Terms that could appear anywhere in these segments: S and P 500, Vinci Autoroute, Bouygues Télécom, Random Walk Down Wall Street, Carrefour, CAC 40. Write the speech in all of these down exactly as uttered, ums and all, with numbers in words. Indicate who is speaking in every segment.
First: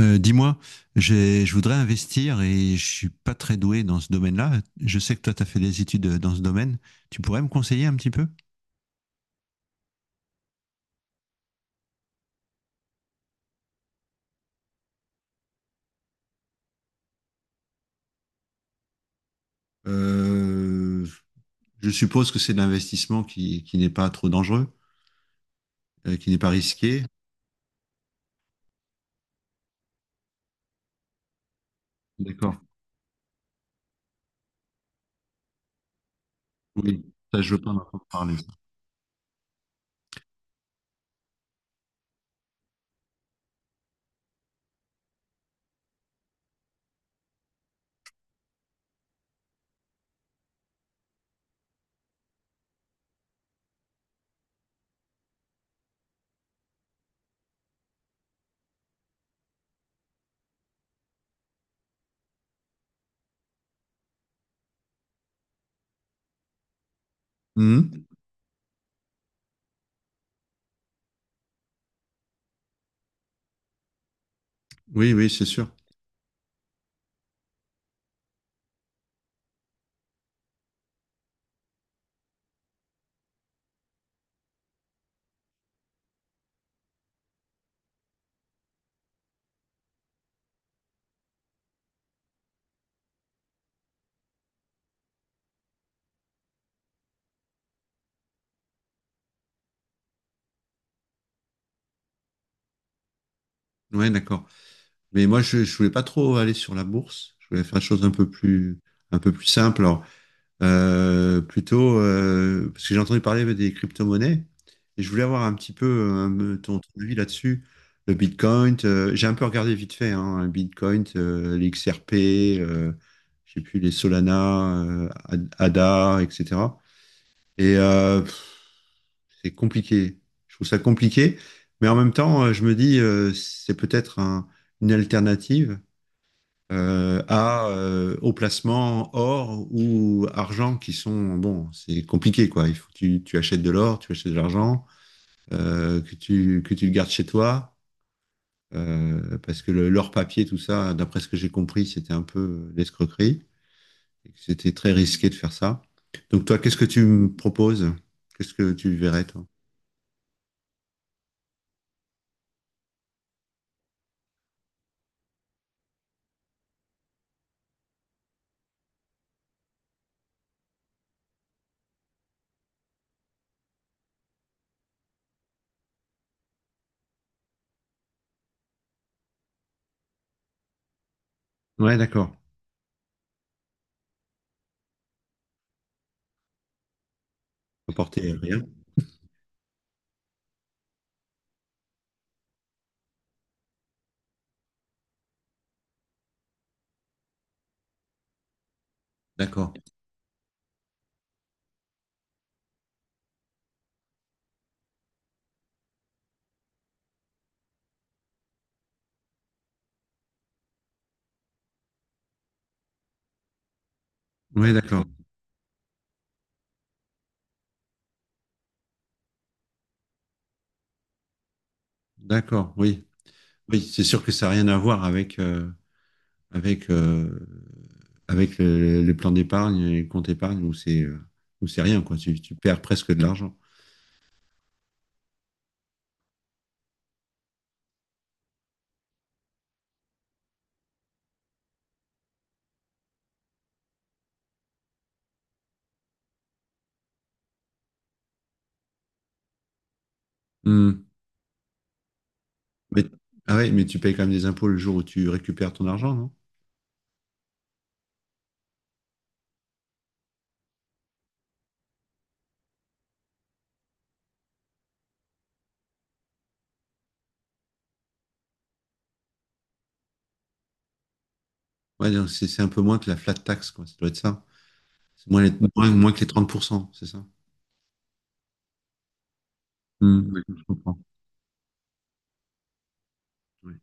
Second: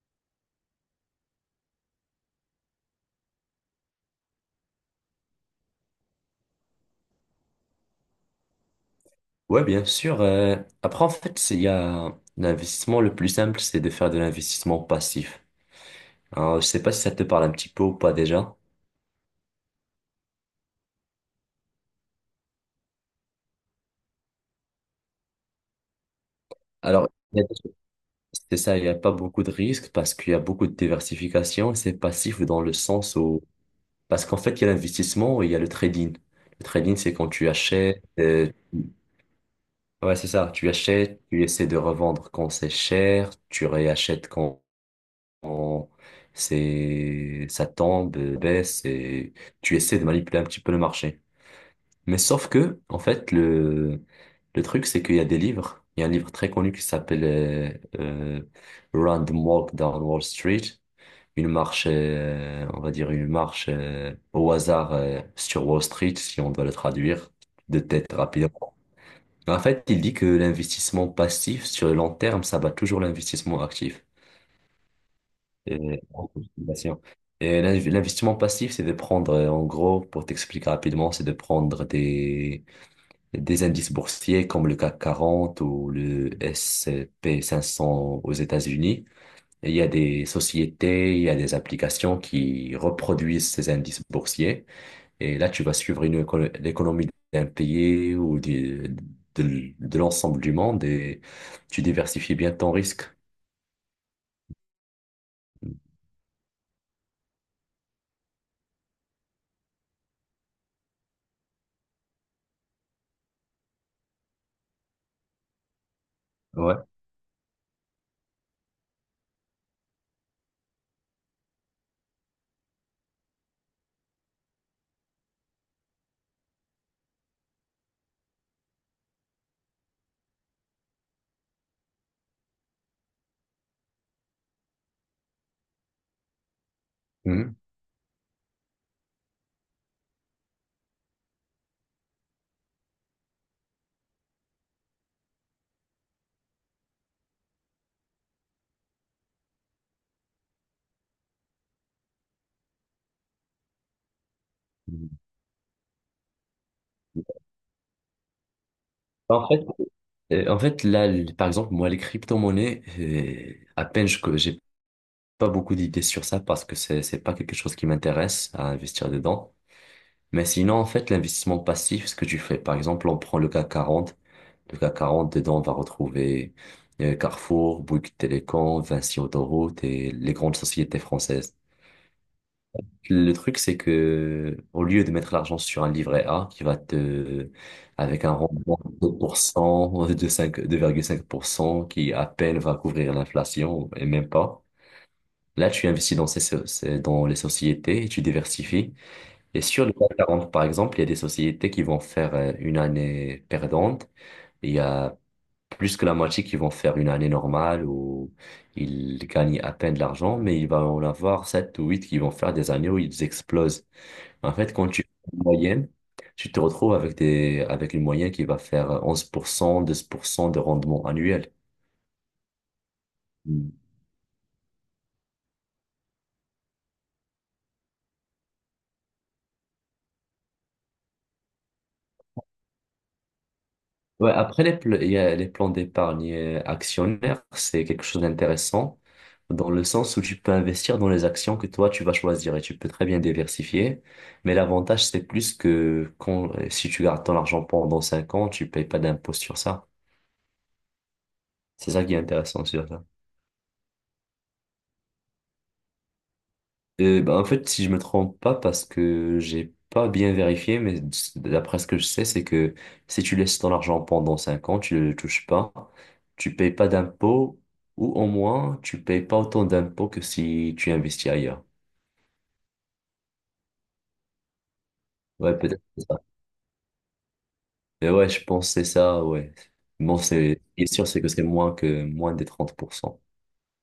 Speaker 1: Euh, dis-moi, j'ai- je voudrais investir et je suis pas très doué dans ce domaine-là. Je sais que toi, tu as fait des études euh, dans ce domaine. Tu pourrais me conseiller un petit peu?
Speaker 2: Ouais, bien sûr. euh, après, en fait, c'est- il y a l'investissement le plus simple, c'est de faire de l'investissement passif. Alors, je sais pas si ça te parle un petit peu ou pas déjà.
Speaker 1: Euh, je suppose que c'est de l'investissement qui, qui n'est pas trop dangereux, euh, qui n'est pas risqué.
Speaker 2: Alors, il y a- c'est ça, il n'y a pas beaucoup de risques parce qu'il y a beaucoup de diversification. C'est passif
Speaker 1: D'accord.
Speaker 2: dans le sens où, parce qu'en fait, il y a l'investissement et il y a le trading. Le trading,
Speaker 1: Oui,
Speaker 2: c'est quand
Speaker 1: ça,
Speaker 2: tu
Speaker 1: je veux pas
Speaker 2: achètes,
Speaker 1: m'entendre parler, ça.
Speaker 2: euh, ouais, c'est ça, tu achètes, tu essaies de revendre quand c'est cher, tu réachètes quand on- c'est, ça tombe, euh, baisse et tu essaies de manipuler un petit peu le marché. Mais sauf que, en fait, le, le truc, c'est qu'il y a des livres. Il y a un livre très connu qui s'appelle euh, euh, Random Walk Down Wall Street. Une marche, euh, on va dire une marche euh, au hasard euh, sur Wall Street, si on doit le traduire de
Speaker 1: Mhm.
Speaker 2: tête rapidement. En fait, il dit que l'investissement passif sur le long terme, ça bat toujours l'investissement actif.
Speaker 1: Oui, oui, c'est sûr.
Speaker 2: Et, et l'inv- l'investissement passif, c'est de prendre, euh, en gros, pour t'expliquer rapidement, c'est de prendre des, des indices boursiers comme le C A C quarante ou le S and P cinq cents aux États-Unis. Et il y a des sociétés, il y a des applications qui reproduisent ces indices boursiers. Et là, tu vas suivre une éco- l'économie d'un pays ou du- de, l- de l'ensemble du monde et tu diversifies bien ton risque.
Speaker 1: Oui, d'accord. Mais moi, je, je voulais pas trop aller sur la bourse. Je voulais faire des choses un peu plus, un peu plus simples. Euh, plutôt, euh, parce que j'ai entendu parler des crypto-monnaies et je voulais avoir un petit peu euh,
Speaker 2: Ouais.
Speaker 1: ton, ton avis là-dessus. Le Bitcoin, euh, j'ai un peu regardé vite fait, hein, le Bitcoin, euh, les X R P, euh, j'ai plus les Solana, euh, Ad- A D A, et cetera. Et euh, pff, c'est compliqué. Je trouve ça compliqué, mais en même temps, euh, je me dis, euh, c'est peut-être un- une alternative euh,
Speaker 2: Mhm.
Speaker 1: à, euh, au placement or ou argent qui sont, bon, c'est compliqué, quoi. Il faut que tu, tu achètes de l'or, tu achètes de l'argent, euh, que tu, que tu le gardes chez toi, euh, parce que le- l'or papier, tout ça, d'après ce que j'ai compris, c'était un peu l'escroquerie, et que c'était très risqué de faire ça. Donc toi, qu'est-ce que tu me proposes? Qu'est-ce que tu verrais, toi?
Speaker 2: En fait, Euh, en fait, là, l- par exemple, moi, les crypto-monnaies, euh, à peine je, que j'ai pas beaucoup d'idées sur ça parce que c'est, c'est pas quelque chose qui m'intéresse à investir dedans. Mais sinon, en fait, l'investissement passif, ce que tu fais, par exemple, on prend le C A C quarante. Le C A C quarante, dedans, on va retrouver euh, Carrefour, Bouygues Télécom, Vinci Autoroute et les grandes sociétés françaises.
Speaker 1: Ouais, d'accord.
Speaker 2: Le truc, c'est que au lieu de mettre l'argent sur un livret A qui va te, avec un
Speaker 1: Apporter rien.
Speaker 2: rendement de deux pour cent, de cinq, deux virgule cinq pour cent, qui à peine va couvrir l'inflation et même pas, là, tu investis dans ces, so- ces- dans les sociétés et tu diversifies. Et
Speaker 1: D'accord.
Speaker 2: sur le C A C quarante, par exemple, il y a des sociétés qui vont faire euh, une année perdante. Il y a plus que la moitié qui vont faire une année normale où ils gagnent à peine de l'argent, mais il va en avoir sept ou huit qui vont faire des années où ils explosent. En
Speaker 1: Ouais,
Speaker 2: fait, quand tu
Speaker 1: d'accord.
Speaker 2: fais une moyenne, tu te retrouves avec des, avec une moyenne qui va faire onze pour cent douze pour cent de rendement annuel.
Speaker 1: D'accord, oui.
Speaker 2: Mm.
Speaker 1: Oui, c'est sûr que ça n'a rien à voir avec... euh, avec, euh, avec le- les plans d'épargne et les comptes épargne où c'est euh, où c'est rien, quoi. Tu, tu perds presque de l'argent.
Speaker 2: Ouais, après, les, pl- il y a les plans d'épargne actionnaire, c'est quelque chose d'intéressant dans le sens où tu peux investir dans les actions que toi, tu vas choisir et tu peux très bien diversifier. Mais l'avantage, c'est plus que quand, si tu gardes ton argent pendant cinq ans, tu payes pas d'impôt sur ça.
Speaker 1: Hmm.
Speaker 2: C'est ça qui est intéressant sur ça.
Speaker 1: Mais, ah ouais, mais tu payes quand même des impôts le jour où tu récupères ton argent, non?
Speaker 2: Euh, bah, en fait, si je me trompe pas, parce que j'ai pas bien vérifié, mais d'après ce que je sais, c'est que si tu laisses ton argent pendant cinq ans, tu le touches pas, tu payes pas d'impôts, ou au moins, tu payes pas autant d'impôts que si tu investis ailleurs.
Speaker 1: Ouais, donc c'est c'est un peu moins que la flat tax, quoi. Ça doit être ça. C'est moins, les-
Speaker 2: Ouais, peut-être
Speaker 1: moins,
Speaker 2: c'est
Speaker 1: moins
Speaker 2: ça.
Speaker 1: que les trente pour cent, c'est ça?
Speaker 2: Mais ouais, je pense que c'est ça, ouais. Bon,
Speaker 1: Hmm. Ouais,
Speaker 2: c'est, ce
Speaker 1: je
Speaker 2: qui est
Speaker 1: comprends.
Speaker 2: sûr, c'est que c'est moins que, moins des trente pour cent.
Speaker 1: Ouais.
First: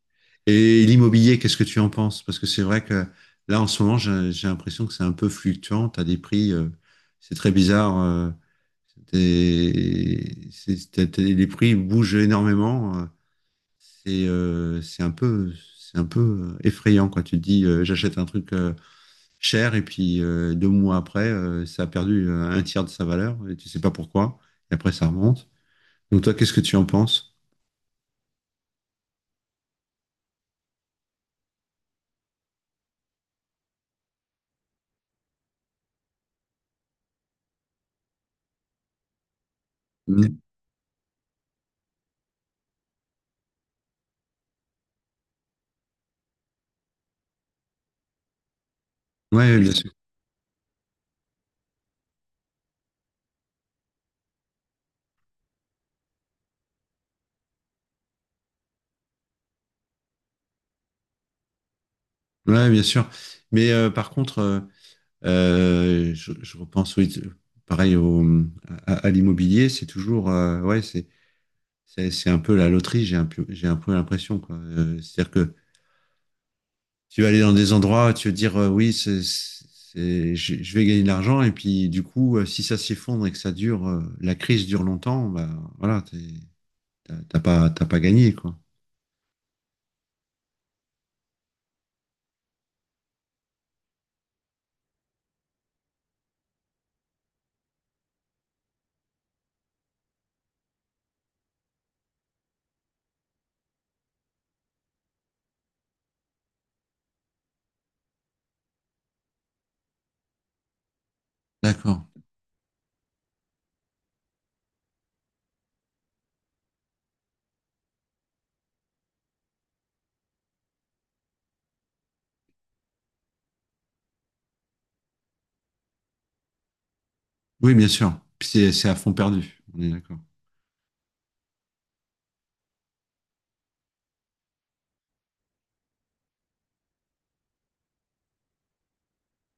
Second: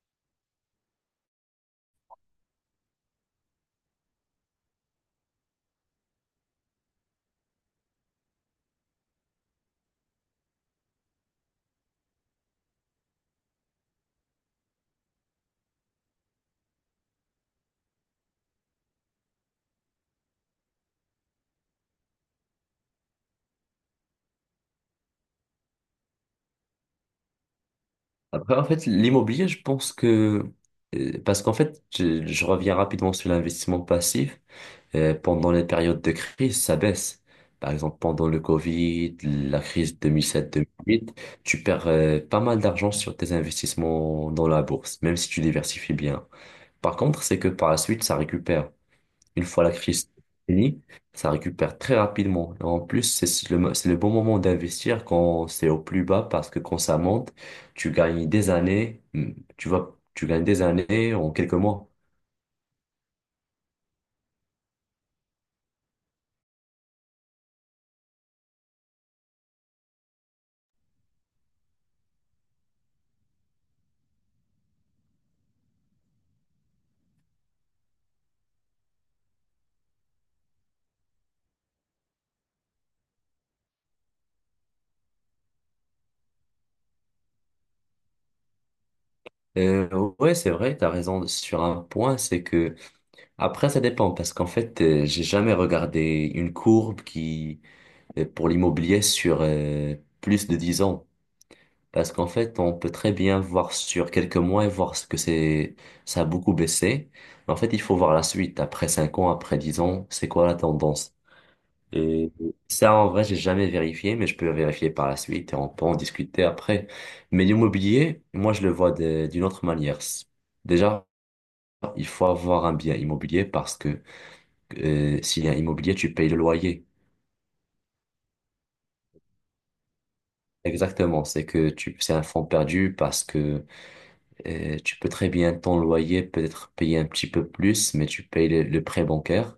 Speaker 1: Et l'immobilier, qu'est-ce que tu en penses? Parce que c'est vrai que là, en ce moment, j'ai j'ai l'impression que c'est un peu fluctuant. Tu as des prix, euh, c'est très bizarre. euh, des- c'est- t'as- t'as- les prix bougent énormément. euh, C'est euh, c'est un peu, c'est un peu euh, effrayant quand tu te dis euh, j'achète un truc euh, cher et puis euh, deux mois après, euh, ça a perdu euh, un tiers de sa valeur et tu sais pas pourquoi. Et après, ça remonte. Donc toi, qu'est-ce que tu en penses?
Speaker 2: Après, en fait, l'immobilier, je pense que, euh, parce qu'en fait, je, je reviens rapidement sur l'investissement passif. Euh, pendant les périodes de crise, ça baisse. Par exemple, pendant le Covid, la crise
Speaker 1: Mm.
Speaker 2: deux mille sept-deux mille huit, tu perds euh, pas mal d'argent sur tes investissements dans la bourse, même si tu diversifies bien. Par contre, c'est que par la suite, ça récupère. Une
Speaker 1: Ouais,
Speaker 2: fois la
Speaker 1: bien sûr.
Speaker 2: crise finie, ça récupère très rapidement. Et en plus, c'est si le, mo- c'est le bon moment d'investir quand c'est au plus bas, parce que quand ça monte, tu gagnes des années, hmm, tu vois, tu gagnes des années en quelques mois.
Speaker 1: Ouais, bien sûr. Mais euh, par contre, euh, Euh, je, je repense, oui, pareil au, à, à l'immobilier, c'est toujours, euh, ouais, c'est, c'est, c'est un peu la loterie, j'ai un, peu- j'ai un peu l'impression, quoi. Euh, c'est-à-dire que tu vas aller dans des endroits, tu vas dire, euh, oui, c'est, c'est, je, je vais gagner de l'argent, et puis du coup, euh, si ça s'effondre et que ça dure, euh, la crise dure longtemps, bah voilà, t'es- t'as t'as pas, t'as pas gagné, quoi.
Speaker 2: Euh, ouais, c'est vrai, tu as raison sur un point. C'est que Après, ça dépend parce qu'en fait, euh, j'ai jamais regardé une courbe qui euh, pour l'immobilier sur euh, plus de dix ans. Parce qu'en fait, on peut très bien voir sur quelques mois et voir ce que c'est, ça a beaucoup baissé. Mais en fait, il faut voir la suite. Après cinq ans, après dix ans, c'est quoi la tendance?
Speaker 1: D'accord.
Speaker 2: Et ça, en vrai, j'ai jamais vérifié, mais je peux vérifier par la suite et on peut en discuter après. Mais l'immobilier, moi, je le vois de- d'une autre manière. Déjà, il faut avoir un bien immobilier parce que euh, s'il y a un immobilier, tu payes le loyer.
Speaker 1: Oui, bien sûr. Puis C'est, c'est à fond perdu, on est d'accord.
Speaker 2: Exactement, c'est que tu, c'est un fonds perdu parce que euh, tu peux très bien ton loyer peut-être payer un petit peu plus, mais tu payes le, le prêt bancaire.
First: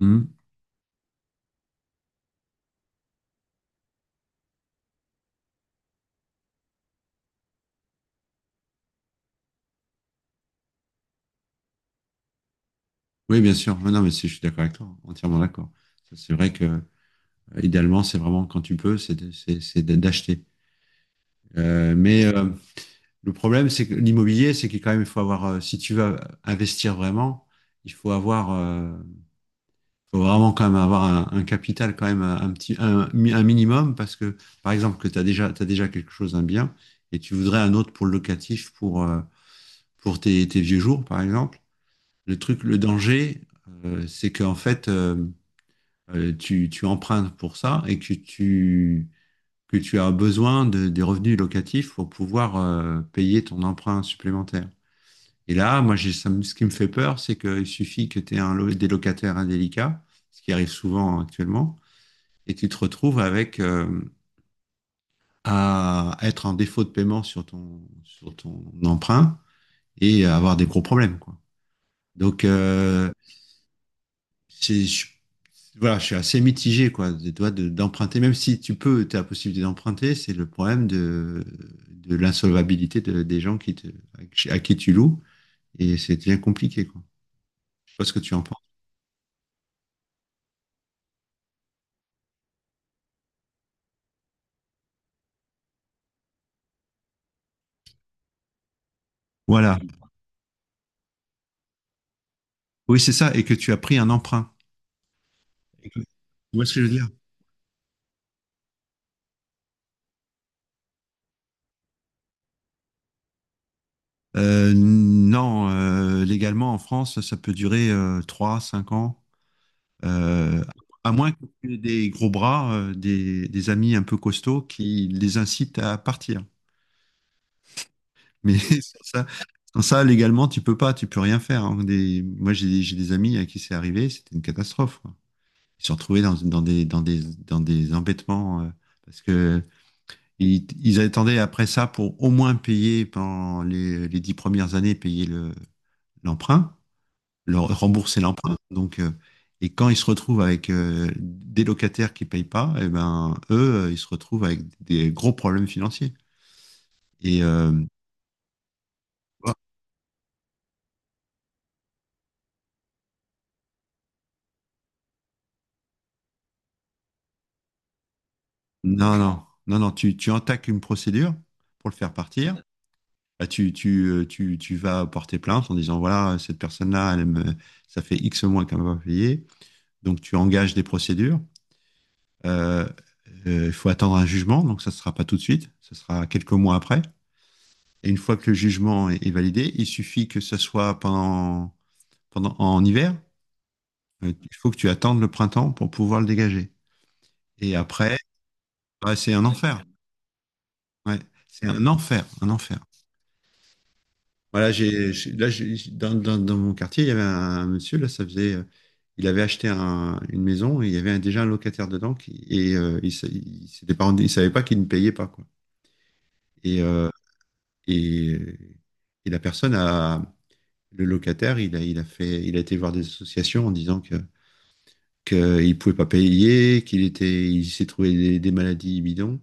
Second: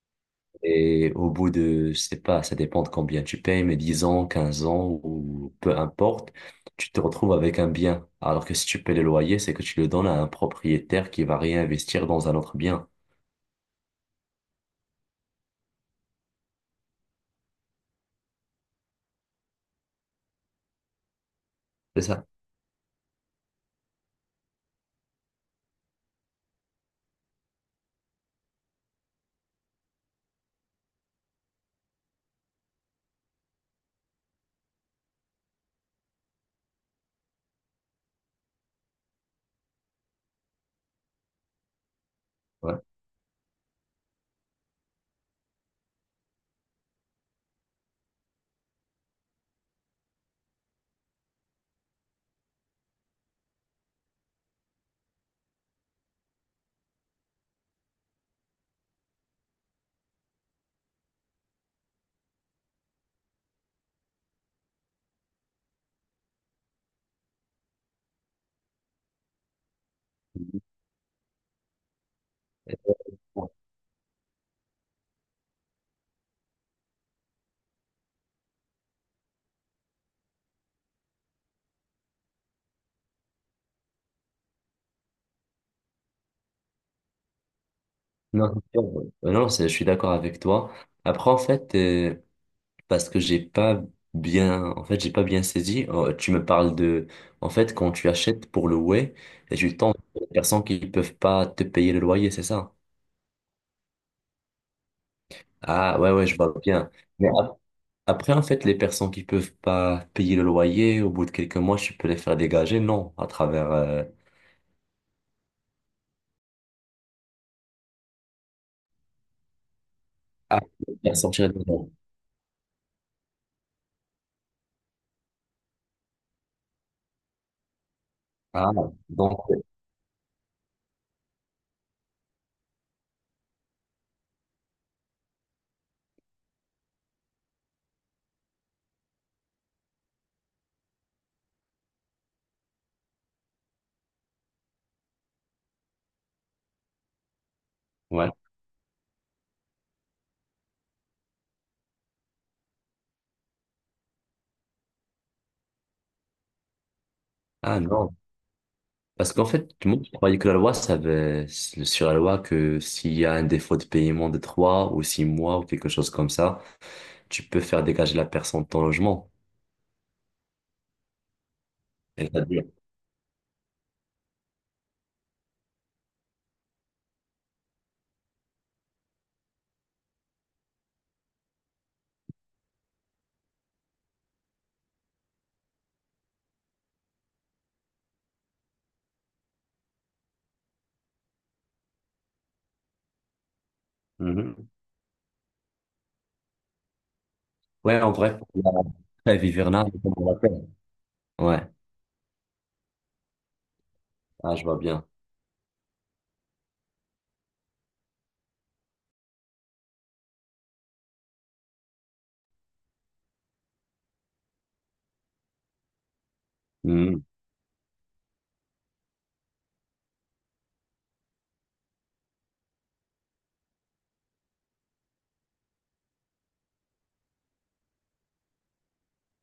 Speaker 1: Mhm.
Speaker 2: Et au bout de, je sais pas, ça dépend de combien tu payes, mais dix ans, quinze ans ou peu importe, tu te retrouves avec un bien. Alors que si tu payes le loyer, c'est que tu le donnes à un propriétaire qui va réinvestir dans un autre bien.
Speaker 1: Oui, bien sûr. Ouais, non, mais c'est- je suis d'accord avec toi, entièrement d'accord. Ça, c'est vrai que Euh, idéalement, c'est vraiment quand tu peux, c'est de- c'est- c'est de- d'acheter. Euh,
Speaker 2: C'est
Speaker 1: mais
Speaker 2: ça.
Speaker 1: euh, le problème, c'est que l'immobilier, c'est qu'il quand même, il faut avoir, euh, si tu veux investir vraiment, il faut avoir, euh, faut vraiment quand même avoir un, un capital quand même un, un petit, un, un minimum parce que, par exemple, que tu as déjà, t'as déjà quelque chose, un bien, et tu voudrais un autre pour le locatif, pour, euh, pour tes, tes vieux jours, par exemple. Le truc, le
Speaker 2: Ouais.
Speaker 1: danger, euh, c'est qu'en fait, euh, euh, tu, tu empruntes pour ça et que tu que tu as besoin de, des revenus locatifs pour pouvoir euh, payer ton emprunt supplémentaire. Et là, moi, j'ai, ça me- ce qui me fait peur, c'est qu'il suffit que tu aies un, lo- des locataires indélicats, ce qui arrive souvent actuellement, et tu te retrouves avec euh, à être en défaut de paiement sur ton, sur ton emprunt et avoir des gros problèmes, quoi. Donc, euh, c'est- je Voilà, je suis assez mitigé, quoi, de, toi, de- d'emprunter, même si tu peux, tu as la possibilité d'emprunter, c'est le problème de, de l'insolvabilité de- des gens qui te, à qui tu loues, et c'est bien compliqué, quoi. Je sais pas ce que tu en
Speaker 2: Non, non,
Speaker 1: penses.
Speaker 2: c'est sûr. Euh, non, c'est- je suis d'accord avec toi. Après, en fait, euh, parce que j'ai pas bien, en fait, j'ai pas bien saisi. Euh, tu me parles de, en fait, quand tu achètes pour le louer et tu
Speaker 1: Voilà.
Speaker 2: tombes sur des personnes qui peuvent pas te payer le loyer, c'est ça?
Speaker 1: Oui, c'est ça, et que tu as pris un emprunt. Et
Speaker 2: Ah,
Speaker 1: que- Tu
Speaker 2: ouais, ouais, je vois
Speaker 1: vois ce que je
Speaker 2: bien.
Speaker 1: veux dire?
Speaker 2: Mais ap- après, en fait, les personnes qui peuvent pas payer le loyer, au bout de quelques mois, tu peux les faire dégager, non, à travers, euh,
Speaker 1: Euh, non, euh, légalement, en France, ça peut durer euh, trois, cinq ans,
Speaker 2: ah,
Speaker 1: euh, à
Speaker 2: faire
Speaker 1: moins que
Speaker 2: sortir des
Speaker 1: tu aies
Speaker 2: gens.
Speaker 1: des gros bras, euh, des, des amis un peu costauds qui les incitent à partir. Mais
Speaker 2: Ah,
Speaker 1: sans ça,
Speaker 2: donc,
Speaker 1: sans ça, légalement, tu peux pas, tu peux rien faire, hein. Des- moi, j'ai des, j'ai des amis à qui c'est arrivé, c'était une catastrophe, quoi. Ils se sont retrouvés dans, dans des, dans des, dans des embêtements euh, parce que ils, ils attendaient après ça pour au moins payer pendant les, les dix premières années, payer le, l'emprunt, leur rembourser
Speaker 2: ouais.
Speaker 1: l'emprunt. Donc, euh, et quand ils se retrouvent avec euh, des locataires qui payent pas, eh ben eux, euh, ils se retrouvent avec des gros problèmes financiers. Et euh,
Speaker 2: Ah, non. Parce qu'en fait, tout le monde croyait que la loi, ça avait, sur la loi, que s'il y a un défaut de paiement de trois ou six mois ou quelque chose comme ça, tu peux faire dégager la personne de ton
Speaker 1: Non,
Speaker 2: logement.
Speaker 1: non, non, non, tu, tu entaques une procédure pour le faire
Speaker 2: Et ça
Speaker 1: partir.
Speaker 2: dure.
Speaker 1: Bah, tu, tu, euh, tu, tu vas porter plainte en disant, voilà, cette personne-là, elle me, ça fait X mois qu'elle m'a pas payé. Donc, tu engages des procédures. Euh, euh, Il faut attendre un jugement, donc ça ne sera pas tout de suite, ce sera quelques mois après. Et une fois que le jugement est, est validé, il suffit que ce soit pendant, pendant, en hiver. Euh, Il
Speaker 2: Mhm.
Speaker 1: faut que tu attendes le printemps pour pouvoir le dégager. Et
Speaker 2: Ouais, en
Speaker 1: après,
Speaker 2: vrai, la
Speaker 1: bah, c'est
Speaker 2: trêve
Speaker 1: un enfer.
Speaker 2: hivernale, comme on l'appelle.
Speaker 1: Ouais, c'est
Speaker 2: Ouais,
Speaker 1: un enfer, un enfer.
Speaker 2: ah, je
Speaker 1: Voilà,
Speaker 2: vois bien.
Speaker 1: j'ai, j'ai- là, j'ai- dans, dans, dans mon quartier, il y avait un, monsieur, là, ça faisait, euh, il avait acheté un- une maison et il y avait un- déjà un locataire dedans qui, et euh, il, sa- il s'était pas rendu- il savait pas qu'il ne payait pas, quoi. Et, euh,
Speaker 2: Mhm.
Speaker 1: et, et la personne a, le locataire, il a, il a fait, il a été voir des associations en disant que, qu'il pouvait pas payer, qu'il était, il s'est trouvé des, des maladies bidons.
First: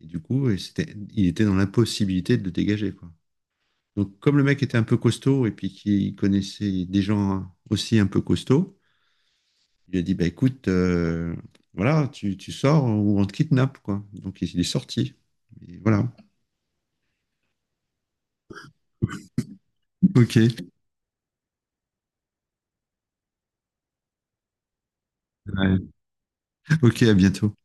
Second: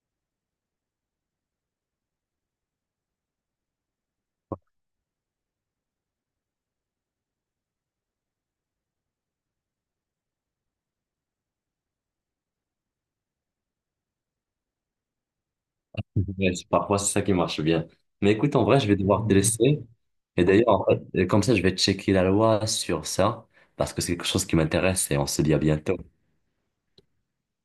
Speaker 1: Et du coup, et c'était, il était dans l'impossibilité de le dégager, quoi. Donc, comme le mec était un peu costaud et puis qu'il connaissait des gens aussi un peu costauds, il lui a dit, bah écoute, euh, voilà, tu, tu sors ou on te kidnappe, quoi. Donc, il est sorti. Et voilà.
Speaker 2: Ouais, c'est- parfois, c'est ça qui marche bien. Mais écoute, en vrai, je vais devoir te laisser.
Speaker 1: Ok.
Speaker 2: Et d'ailleurs, en fait, comme ça, je vais checker la loi sur ça, parce que c'est quelque chose qui m'intéresse et on se dit à
Speaker 1: Ouais.
Speaker 2: bientôt.
Speaker 1: Ok, à bientôt.